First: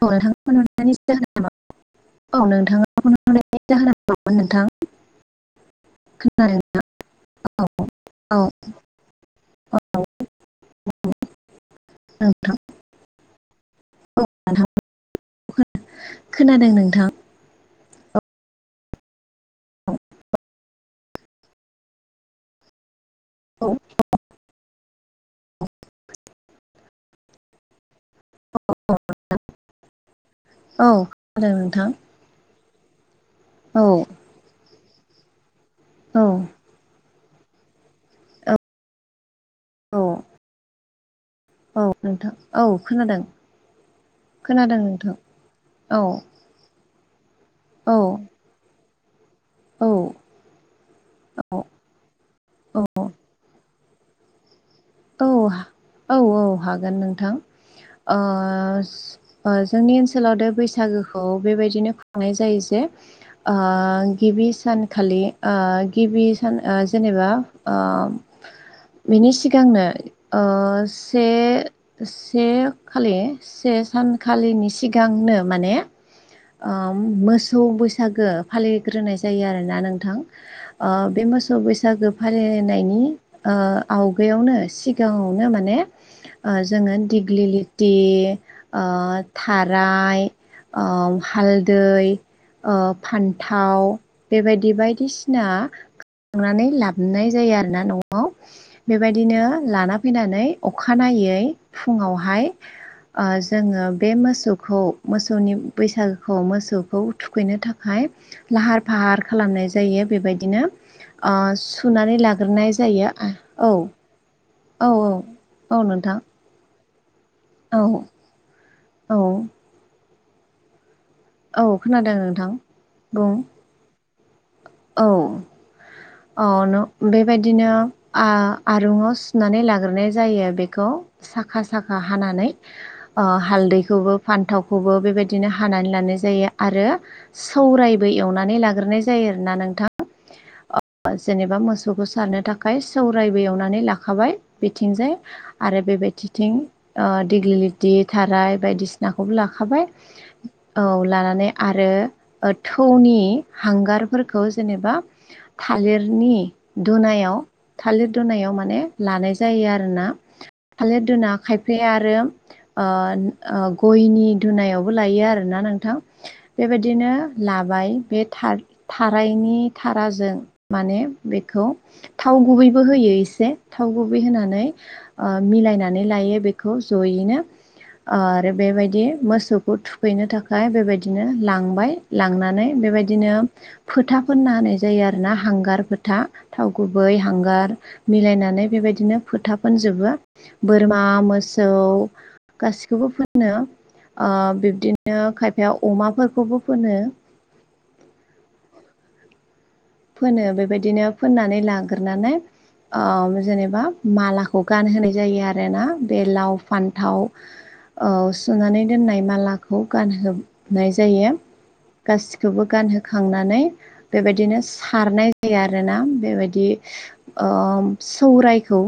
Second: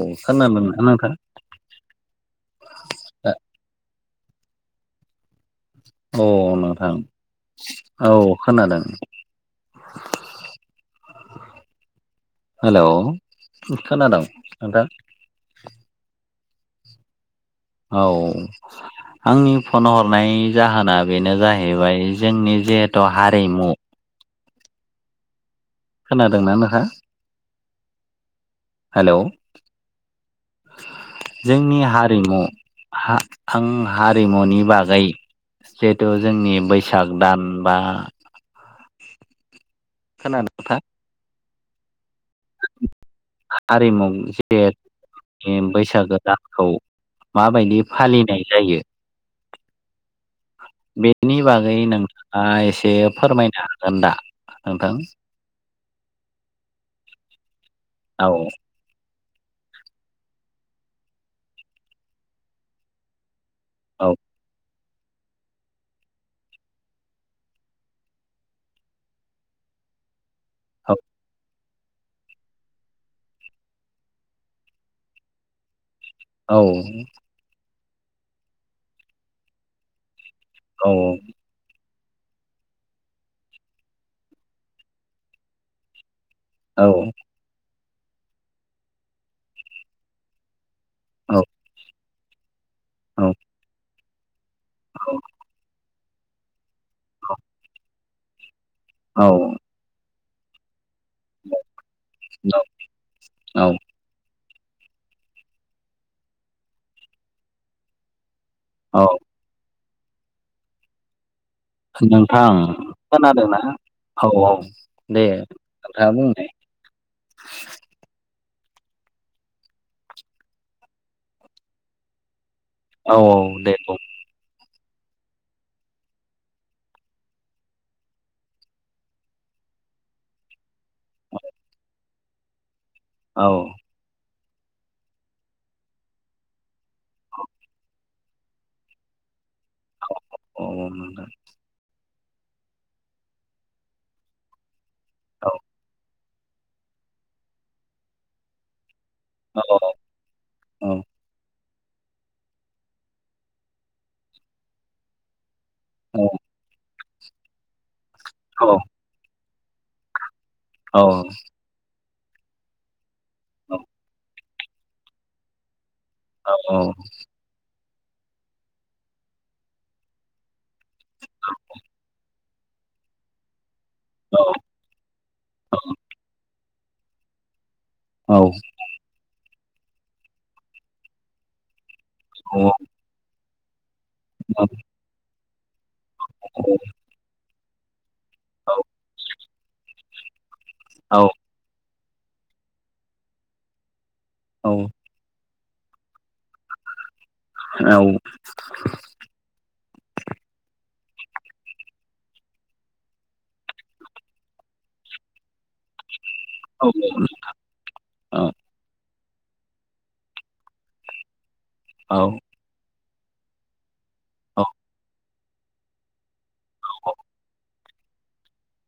औ नोंथाङा खोनादोंना फनहरनायनि नोंथां? जाहोना मा औ नोंथाङा फनहरनायनि जाहोना मामोन नोंथां? औ खोनादोंना नोंथां औ खोनादों। औ नोंथां हेल' खोनादोंं नोंथां? खोनादों नोंथां। औ आंनि फन हरनाय जाहोना बेनो जाहैबाय जोंनि जिहेथु हारिमु खोनादोंना नोंथाङा हेलौ औ औ खोनादों जोंनि नोंथां हारिमु हा आं औ हारिमुनि बागै जिहेथु जोंनि बैस साग दान बा औ औ [unintelligible] औ नोंथां औ खोनादों। हारिमुं जे खोनादों नोंथां औ बैसागो दानखौ माबायदि औ फालिनाय जायो। औ बेनि औ बागै नोंथाङा एसे फोरमायनो हागोन दा नोंथां। औ औ औ हागोन नोंथां औ जोंनि ओनसोलाव द बैसागोखौ बेबायदिनो खुंनाय जायो जे औ गिबि सानखालि गिबि सान जेनेबा बिनि सिगांनो ओ औ से से खालि से सानखालिनि सिगांनो माने मोसौ बैसागो फालिग्रोनाय जायो आरोना नोंथां। औ बे मोसौ बैसागो फालिनायनि आव गायावनो सिगाङावनो माने औ जोङो दिग्लि थि थाराय हालदै फान्थाव बेबायदि बायदिसिना खांनानै लाबो ननाय जायो आरो ना न'आव औ बेबायदिनो लाना फैनानै अखानायै फुङावहाय औ जोङो बे मोसौखौ मोसौनि बैसागोखौ मोसौखौ थुखैनो थाखाय लाहार औ फाहार खालामनाय जायो बेबायदिनो सुनानै नोंथां लाग्रोनाय जायो। खोनादोंना? औ औ दे औ नोंथाङा नोंथां बुंलाय औ औ औ खोनादों नोंथां औ बुं औ दे बुं औ अ‌ बेबायदिनो आरुाव सुनानै लाग्रोनाय जायो बे खौ साखा साखा हानानै औ हालदैखौबो फान्थावखौबो बेबायदिनो हानानै लानाय जायो आरो सौराय ब एवनानै लाग्रोनाय जायो आरोोना औ नोंथां नोंथां जेनेबा मोसौखौ सारनो थाखाय आखाय सौराय बे एवनानै लाखाबाय बिथिंजाय आरो बेबायदिथिं दिग्लि लिथि थाराय बायदिसिनाखौबो औ लाखाबाय औ लानानै आरो थौनि हांगार फोरखौ जेनेबा थालिरनि दुनायायाव थालिर दुनायायाव माने लानाय जायो आरोना औ थालिर दोना खायफाया आरो गयनि धुनायावबो लायो आरोना नोंथां औ औ बेबायदिनो लाबाय बे थार्ड थारायनि थाराजों माने बेखौ थाव गुबैबो होयो एसे थाव गुबै होनानै मिलायनानै लायो बेखौ जयैनो आरो बेबायदि मोसौखौ थुखैनो थाखाय बेबायदिनो लांबाय लांनानै बेबायदिनो फोथाफोन्ना होनाय जायो आरो ना हांगार था थाव गुबै हांगार मिलायनानै बेबायदिनो फोथा फोनजोबो। बोरमा मोसौ गासिखौबो फोनो ओ बिब्दिनो ओ खायफाया अमाफोरखौबो फुनो। औ फोनो बेबायदिनो फोननानै लागोरनानै ओम जेनेबा मालाखौ गानहोनाय जायो आरो ना बे लाव फान्थाव ओ सुनानै दोननाय मालाखौ गानहोनाय जायो। गासिखौबो गानहोखांनानै बेबायदिनो सि खारनाय जायो आरोना बेबायदि ओ सौरायखौ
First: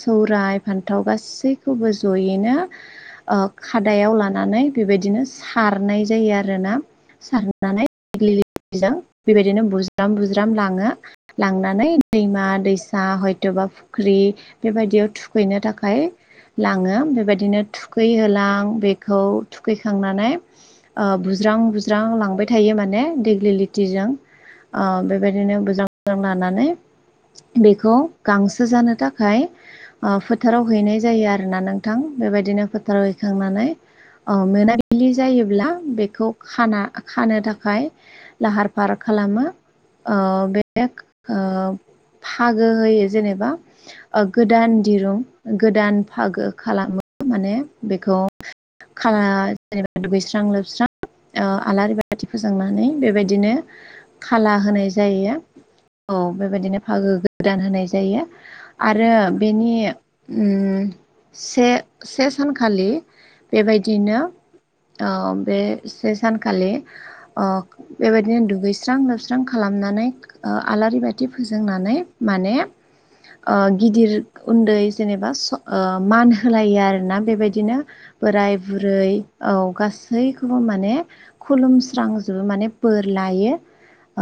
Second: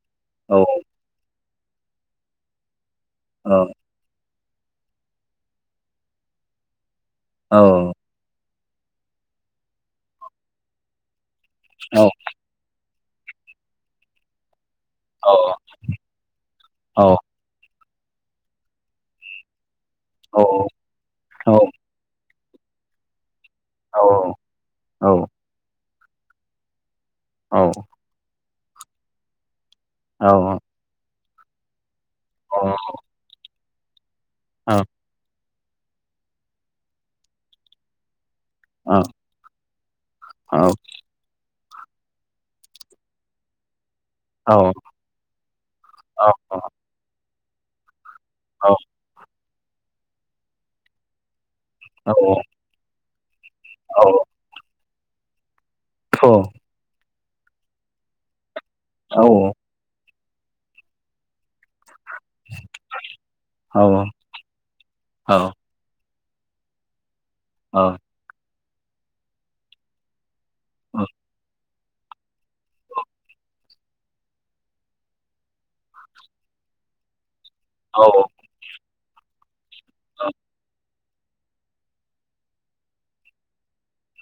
सौराय फान्थाव गासैखौबो जयैनो ओ खा दायाव लानानै बेबायदिनो सारनाय जायो। आरोना औ औ सारनानै [unintelligible] बेबायदिनो बुज्राम बुज्राम लाङो लांनानै औ दैमा दैसा हयथ'बा फुख्रि बेबायदियाव औ थुखैनो थाखाय लाङो औ बेबायदिनो थुखैहोलां बेखौ थुखैखांनानै औ ओ औ बुज्रां बुज्रां लांबाय थायो माने देग्लि लि औ थिजों ओ औ बेबायदिनो मोजां मोजां लानानै औ बेखौ गांसो जानो थाखाय ओ औ औ फोथाराव हैनाय जायो आरोना नोंथां औ बेबायदिनो फोथाराव खांनानै ओ मोनाबिलि जायोब्ला बे खौ खाना खानो थाखाय लाहार फाहार खालामो। ओ बे ओ फागो होयो जेनेबा औ गोदान दिरुं गोदान फागो खालामो माने बेखौ खाला जेनेबा दुगैस्रां लोबस्रां ओ आलारि बाथि फोजोंनानै बेबायदिनो औ फाला होनाय जायो औ बेबायदिनो फागो गोदान होनाय जायो। आरो बेनि उम से से सानखालि बेबायदिनो ओ बे से सानखालि ओ औ बेबायदिनो दुगैस्रां लोबस्रां खालामनानै ओ आलारि बाथि फोजोंनानै माने ओ गिदिर उन्दै जेनेबा स मान होलायो आर ना बेबायदिनो। बोराय बुरै औ गासैखौबो माने खुलुमस्रांजोबो माने बोर लायो।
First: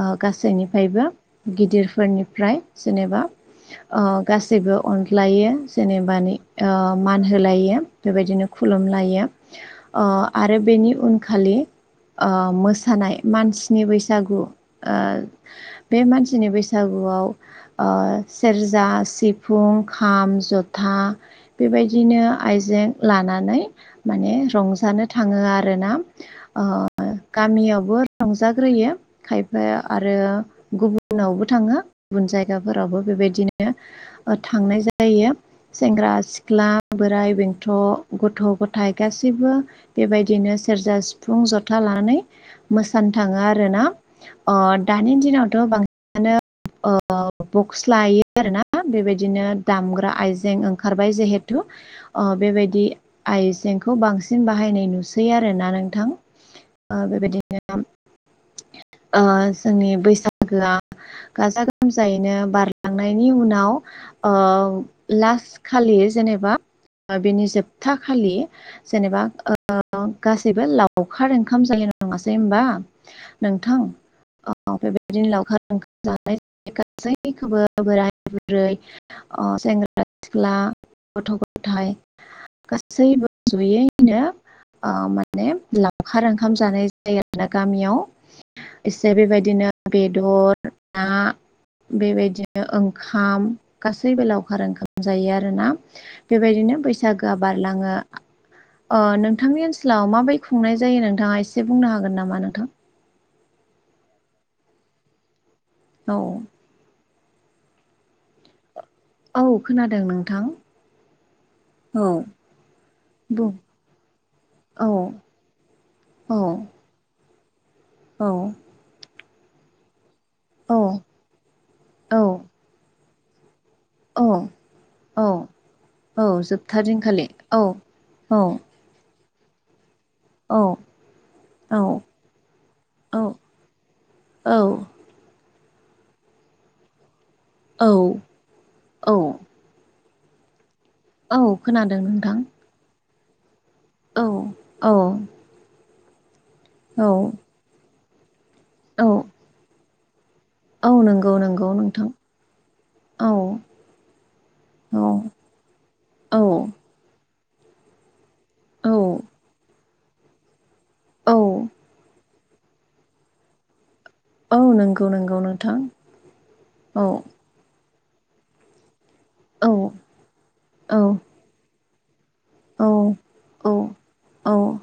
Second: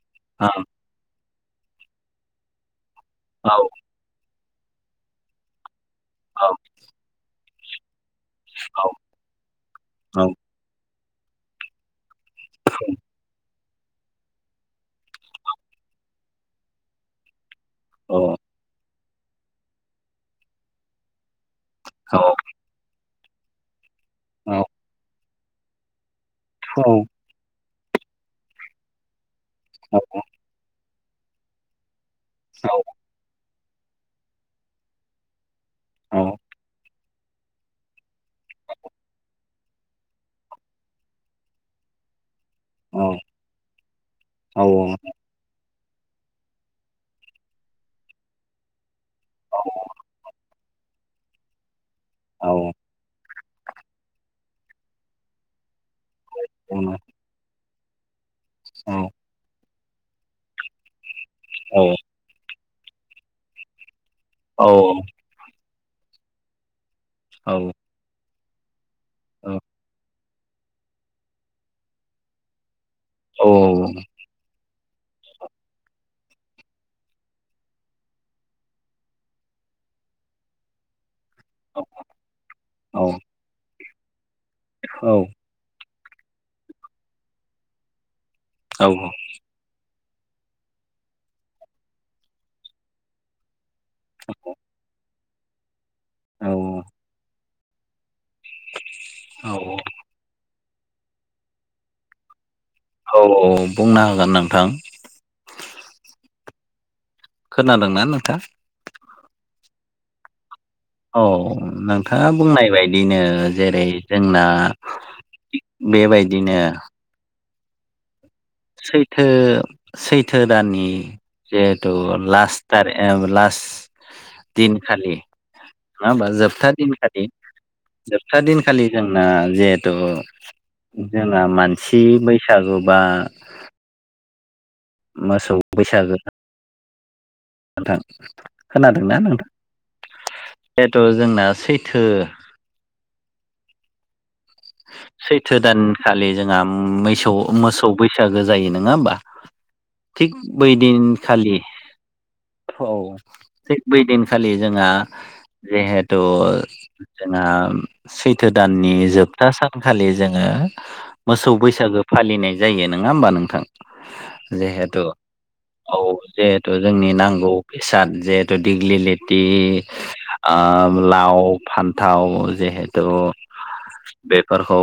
ओ गासैनिफ्रायबो गिदिरफोरनिफ्राय जेनेबा औ ओ गासैबो अनज्लायो जेनेबानि ओ मान होलायो बेबायदिनो। खुलुमलायो ओ आरो बेनि उनखालि ओ मोसानाय मानसिनि बैसागु ओ बे मानसिनि बैसागुआव ओ सेरजा सिफुं खाम जथा बेबायदिनो आइजें लानानै माने रंजानो थाङो आरोना ओ गामियावबो रंजाग्रोयो। फ्रा आरो गुबुनावबो थाङो गुबुन जायगाफोरावबो बेबायदिनो। थांनाय जायो सेंग्रा सिख्ला बोराइ बेंथ' गथ' गथाइ गासिबो बेबायदिनो सेरजा सिफुं जथा लानानै मोसानो थाङो आर ना अ दानि दिनावथ' बांसिनानो ओ बक्स लायो आरोना ना बेबायदिनो दामग्रा आइजें ओंखारबाय जिहेथु ओ बेबायदि आयजेंखौ बांसिन बाहायनाय नुसै आरोना नोंथां बेबायदिनो। ओ जोंनि बैसागोआ गाजा गोमजायै बिदिनो बारलांनायनि उनाव ओ लास खालि जेनेबा बेनि जोबथा खालि जेनेबा ओ गासैबो लावखार ओंखाम जालाय नङासै होनबा नोंथां। बेदिनो लावखार लखार जानाय गासैखौबो बोराय बुरै। अ सेंग्रा। सिख्ला गथ' गथायाइ गासैबो ज'यैनो। ओ माने लावखार ओंखाम जानाय जायो आरोना गामियाव। एसे बेबायदिनो बेदर ना बेबायदिनो ओंखाम गासैबो बेलावखार ओंखाम जायो आरो ना बेबायदिनो बैसागोआ बारलाङो। ओ नोंथांनि ओनसोलाव माबै खुंनाय जायो नोंथाङा एसे बुंनो हागोन नामा नोंथां? औ औ बुंनो होगोन नोंथां। औ। खोनादोंना नोंथां औ खोनादों नोंथां। औ औ नोंथाङा बुंनाय बायदिनो बुं जेरै जोंना। औ औ बेबायदिनो। औ। सैथो सैथो दाननि जिहेथु औ लास्ट थारिख। एबलास। औ दिनखालि औ नङा होमबा जोबथा दिनखालि औ जोबथा दिनखालि। जोंना जिहेथु औ जोंना औ मानसि बैसागु बा औ। मोसौ बैसागो नोंथां। औ औ खोनादोंना नोंथां? जिहेथु औ जोंना खोनादों सैथो नोंथां औ औ। थोदानखालि जोंहा औ मोसौ मोसौ बैसागो जायो नोङा औ होमबा। थिग औ बैदिन नंगौ खालि। नंगौ नोंथां औ थिग बैदिनखालि जोंहा जिहेथु औ जोंहा सैथो औ दाननि जोबथा सानखालि जोङो मोसौ औ बैसागो फालिनाय जायो नङा होमबा नोंथां। औ जिहेथु नंगौ नंगौ नोंथां औ जिहेथु औ जोंनि नांगौ फिसाद जिहेतु दिगलि लेथि औ आ औ लाव फान्थाव औ जेहेटु औ औ बेफोरखौ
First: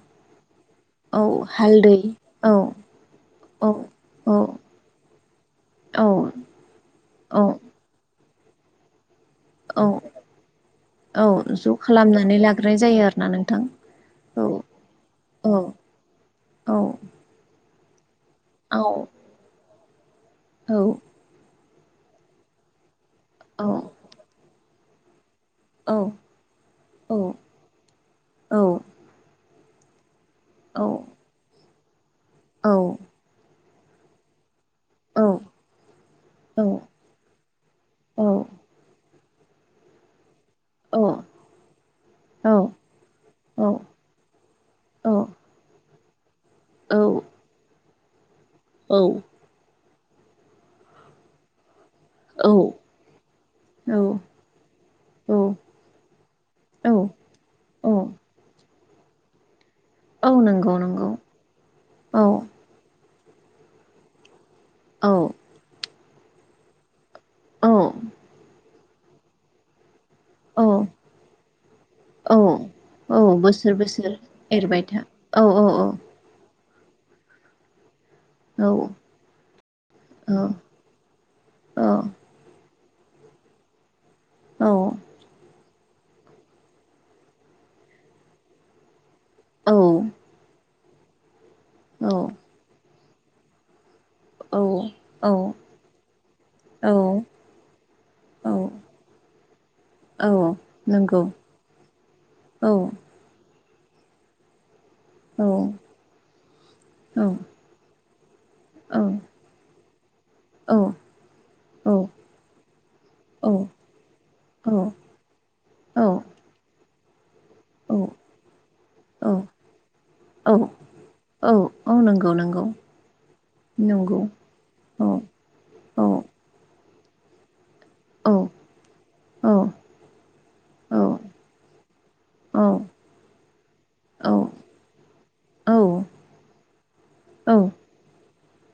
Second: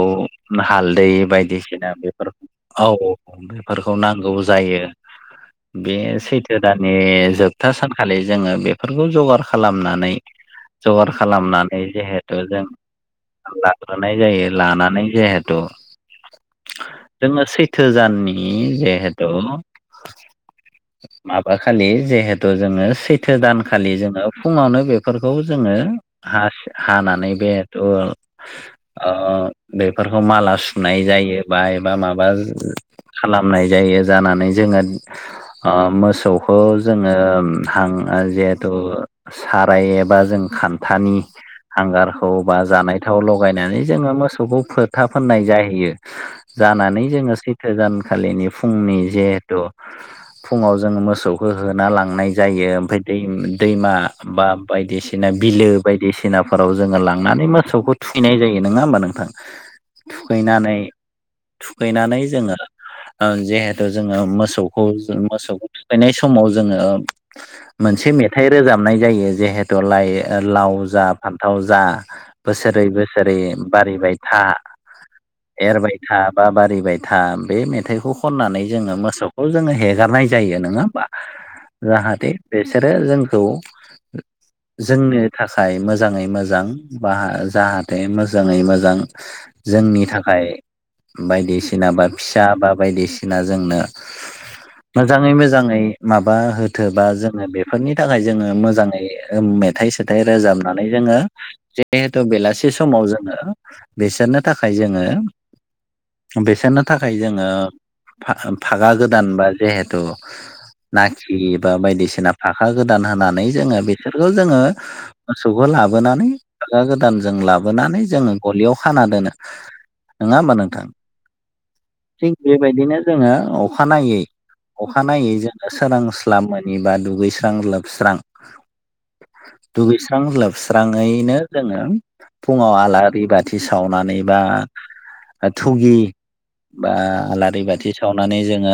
हालदै औ बायदिसिना हालदै बेफोरखौ औ औ औ। बेफोरखौ औ नांगौ जायो बे औ सैथो दानानि औ जोबथा सान। खालि जोङो बेफोरखौ जगार औ खालामनानै जगार औ ज' खालामनानै खालामनानै जिहेथु जों। लाग्रोनाय जायो आरोना नोंथां लानाय औ जायो लानानै औ जिहेतु औ जों सै थो दाननि औ जिहेथु। औ। माबा खालि जिहेथु जोङो सैथो औ दानखालि जोङो फुङावनो बे बेफोरखौ जोङो औ हास औ हानानै बे। औ ओ बेफोरखौ माला सुनाय जायो बा एबा माबा औ खालामनाय जायो जानानै जोङो ओ मोसौखौ जों। ओ हां जिहेतु साराय एबा जों खान थानि हांगारखौ बा जानाय थाव लगायनानै जोङो मोसौखौ फोथा फोननाय जाहैयो जानानै जोङो जानखालिनि फुंनि जिहेथु फुङाव जों मोसौखौ होना लाङो औ जायो दैमा औ बा बायदिसिना औ बिलो बायदिसिनाफोराव जोङो औ लांनानै औ मोसौखौ थुैनाय जायो नङा होमबा नोंथां औ नंगौ थुखैनानै नंगौ थुखैनानै औ जोङो जिहेथु जोङो मोसौखौ औ मोसौखौ थुखैनाय समाव जोङो औ मोनसे मेथाइ रोजाबनाय जायो जेहेतु दलाय औ लाव जा फान्थाव जा औ बोसोरै औ बोसोरै बोसोर बारिबाय बोसोर था एरबाय था औ औ एरबाय था बा बारिबाय था बे मेथाइखौ खननानै औ जोङो मोसौखौ जोङो हेगारनाय औ जायो नङा होमबा जाहाथे बेसोरो जोंखौ औ जोंनि थाखाय मोजाङै मोजां बा जाहाथे मोजाङै मोजां जोंनि थाखाय बायदिसिना बा फिसा बा बायदिसिना जोंनो औ मोजाङै मोजाङै माबा औ होथोबा जोङो बेफोरनि थाखाय जोङो औ मोजाङै मद मेथाय सेथाइ औ रोजाबनानै जोङो नंगौ जिहेथु बेलासि औ समाव जों बिसोरनो थाखाय जोङो औ बेसोरनो थाखाय औ जोङो फागा औ गोदान बा जिहेथु न औ औ नाखि बा बायदिसिना फाखा गोदान होनानै औ जोङो बिसोरखौ जोङो मोसौखौ औ लाबोनानै फागा गोदानजों लाबोनानै जोङो गलियाव खाना दोनो नङा होमबा औ नोंथां औ नंगौ थिग नंगौ बेबायदिनो जोङो नंगौ अखानायै औ अखानायै जों औ सोरांस्लाब मोनिबा दुगैस्रां लोबस्रां औ औ दुगैस्रां लोबस्राङैनो जोङो औ फुङाव आलारि बाथि सावनानै औ बा थुगि बा आलारि बाथि सावनानै जोङो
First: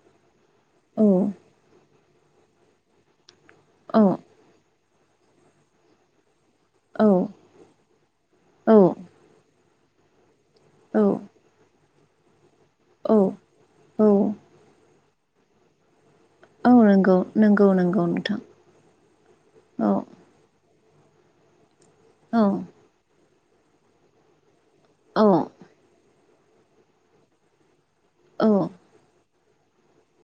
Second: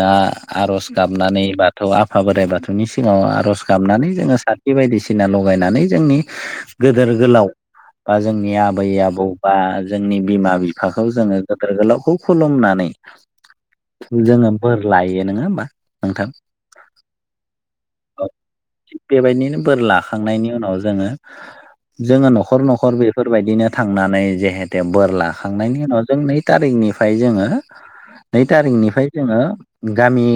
आर'ज गाबनानै बाथौ आफा बोराइ बाथौनि सिगाङाव आर'ज गाबनानै जोङो साखि बे बायदिसिना लगायनानै जोंनि गोदोर गोलाव बा जोंनि आबै आबौ बावबा जोंनि बिमा बिफाखौ जोङो गेदोर गोलावखौ खुलुमनानै जोङो बोर लायो नोङा होमबा नोंथां नंगौ नंगौ औ नोंथां बेबायदिनो बोर औ लाखांनायनि उनाव जोङो जोङो औ न'खर न'खर बेफोरबायदिनो थांनानै जेहेते बोर औ लाखांनायनि उनाव जों नै थारिनिफ्राय जोङो नै औ थारिनिफ्राय जोङो गामि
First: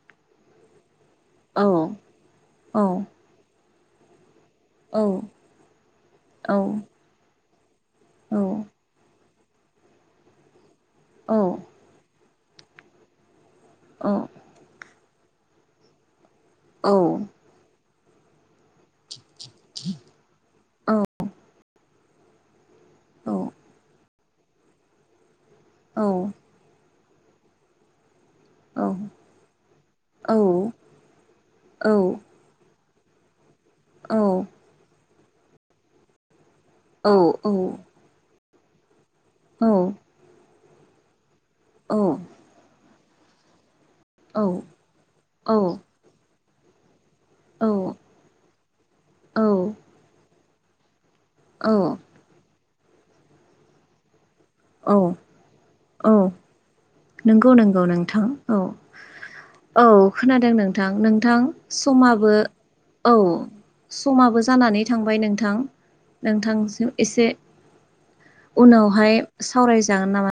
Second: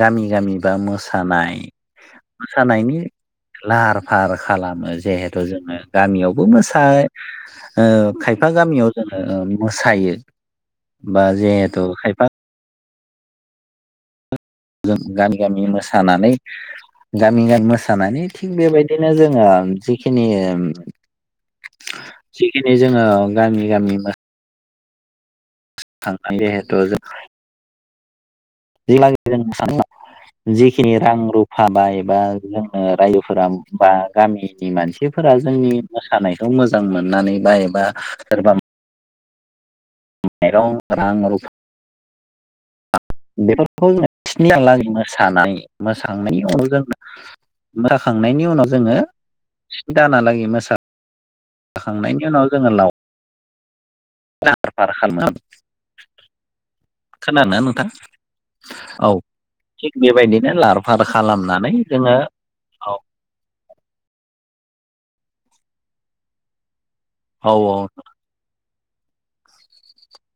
गामि गामि बा मोसानाय औ मोसानायनि औ लाहार फाहार खालामो औ औ जिहेथु जोङो गामियावबो औ औ मोसा औ औ खायफा गामियाव जोङो मोसायो बा जिहेथु खायफा अ गामि गामि मोसानानै गामि गामि मोसानानै थिग बेबायदिनो जोङो जिखिनि जिखिनि जोङो गामि गामि थांनाय जेहेतु जोङो जेब्लागै जों सान औ जिखिनि रां रुफाबाय बा जोंनो रायजोफोरा बा गामिनि मानसिफोरा जोंनि मोसानायखौ मोजां मोननानै बा एबा सोरबा औ माइरं रां रुफा औ बेफोरखौनो मोसानाय मोखांनायनि उनाव जों मोसाखांनायनि उनाव जोङो स्नि दाना लागै मोसा औ जाखांनायनि उनाव जोङो लाव लाहार फाहार खालामो औ नंगौ नंगौ नोंथां औ औ थिग औ बेबायदिनो खोनादों लाहार नोंथां फाहार नोंथां खालामनानै जोङो समाबो औ समाबो जानानै थांबाय नोंथां नोंथांसिम एसे औ औ उनावहाय सावरायजागोन नामा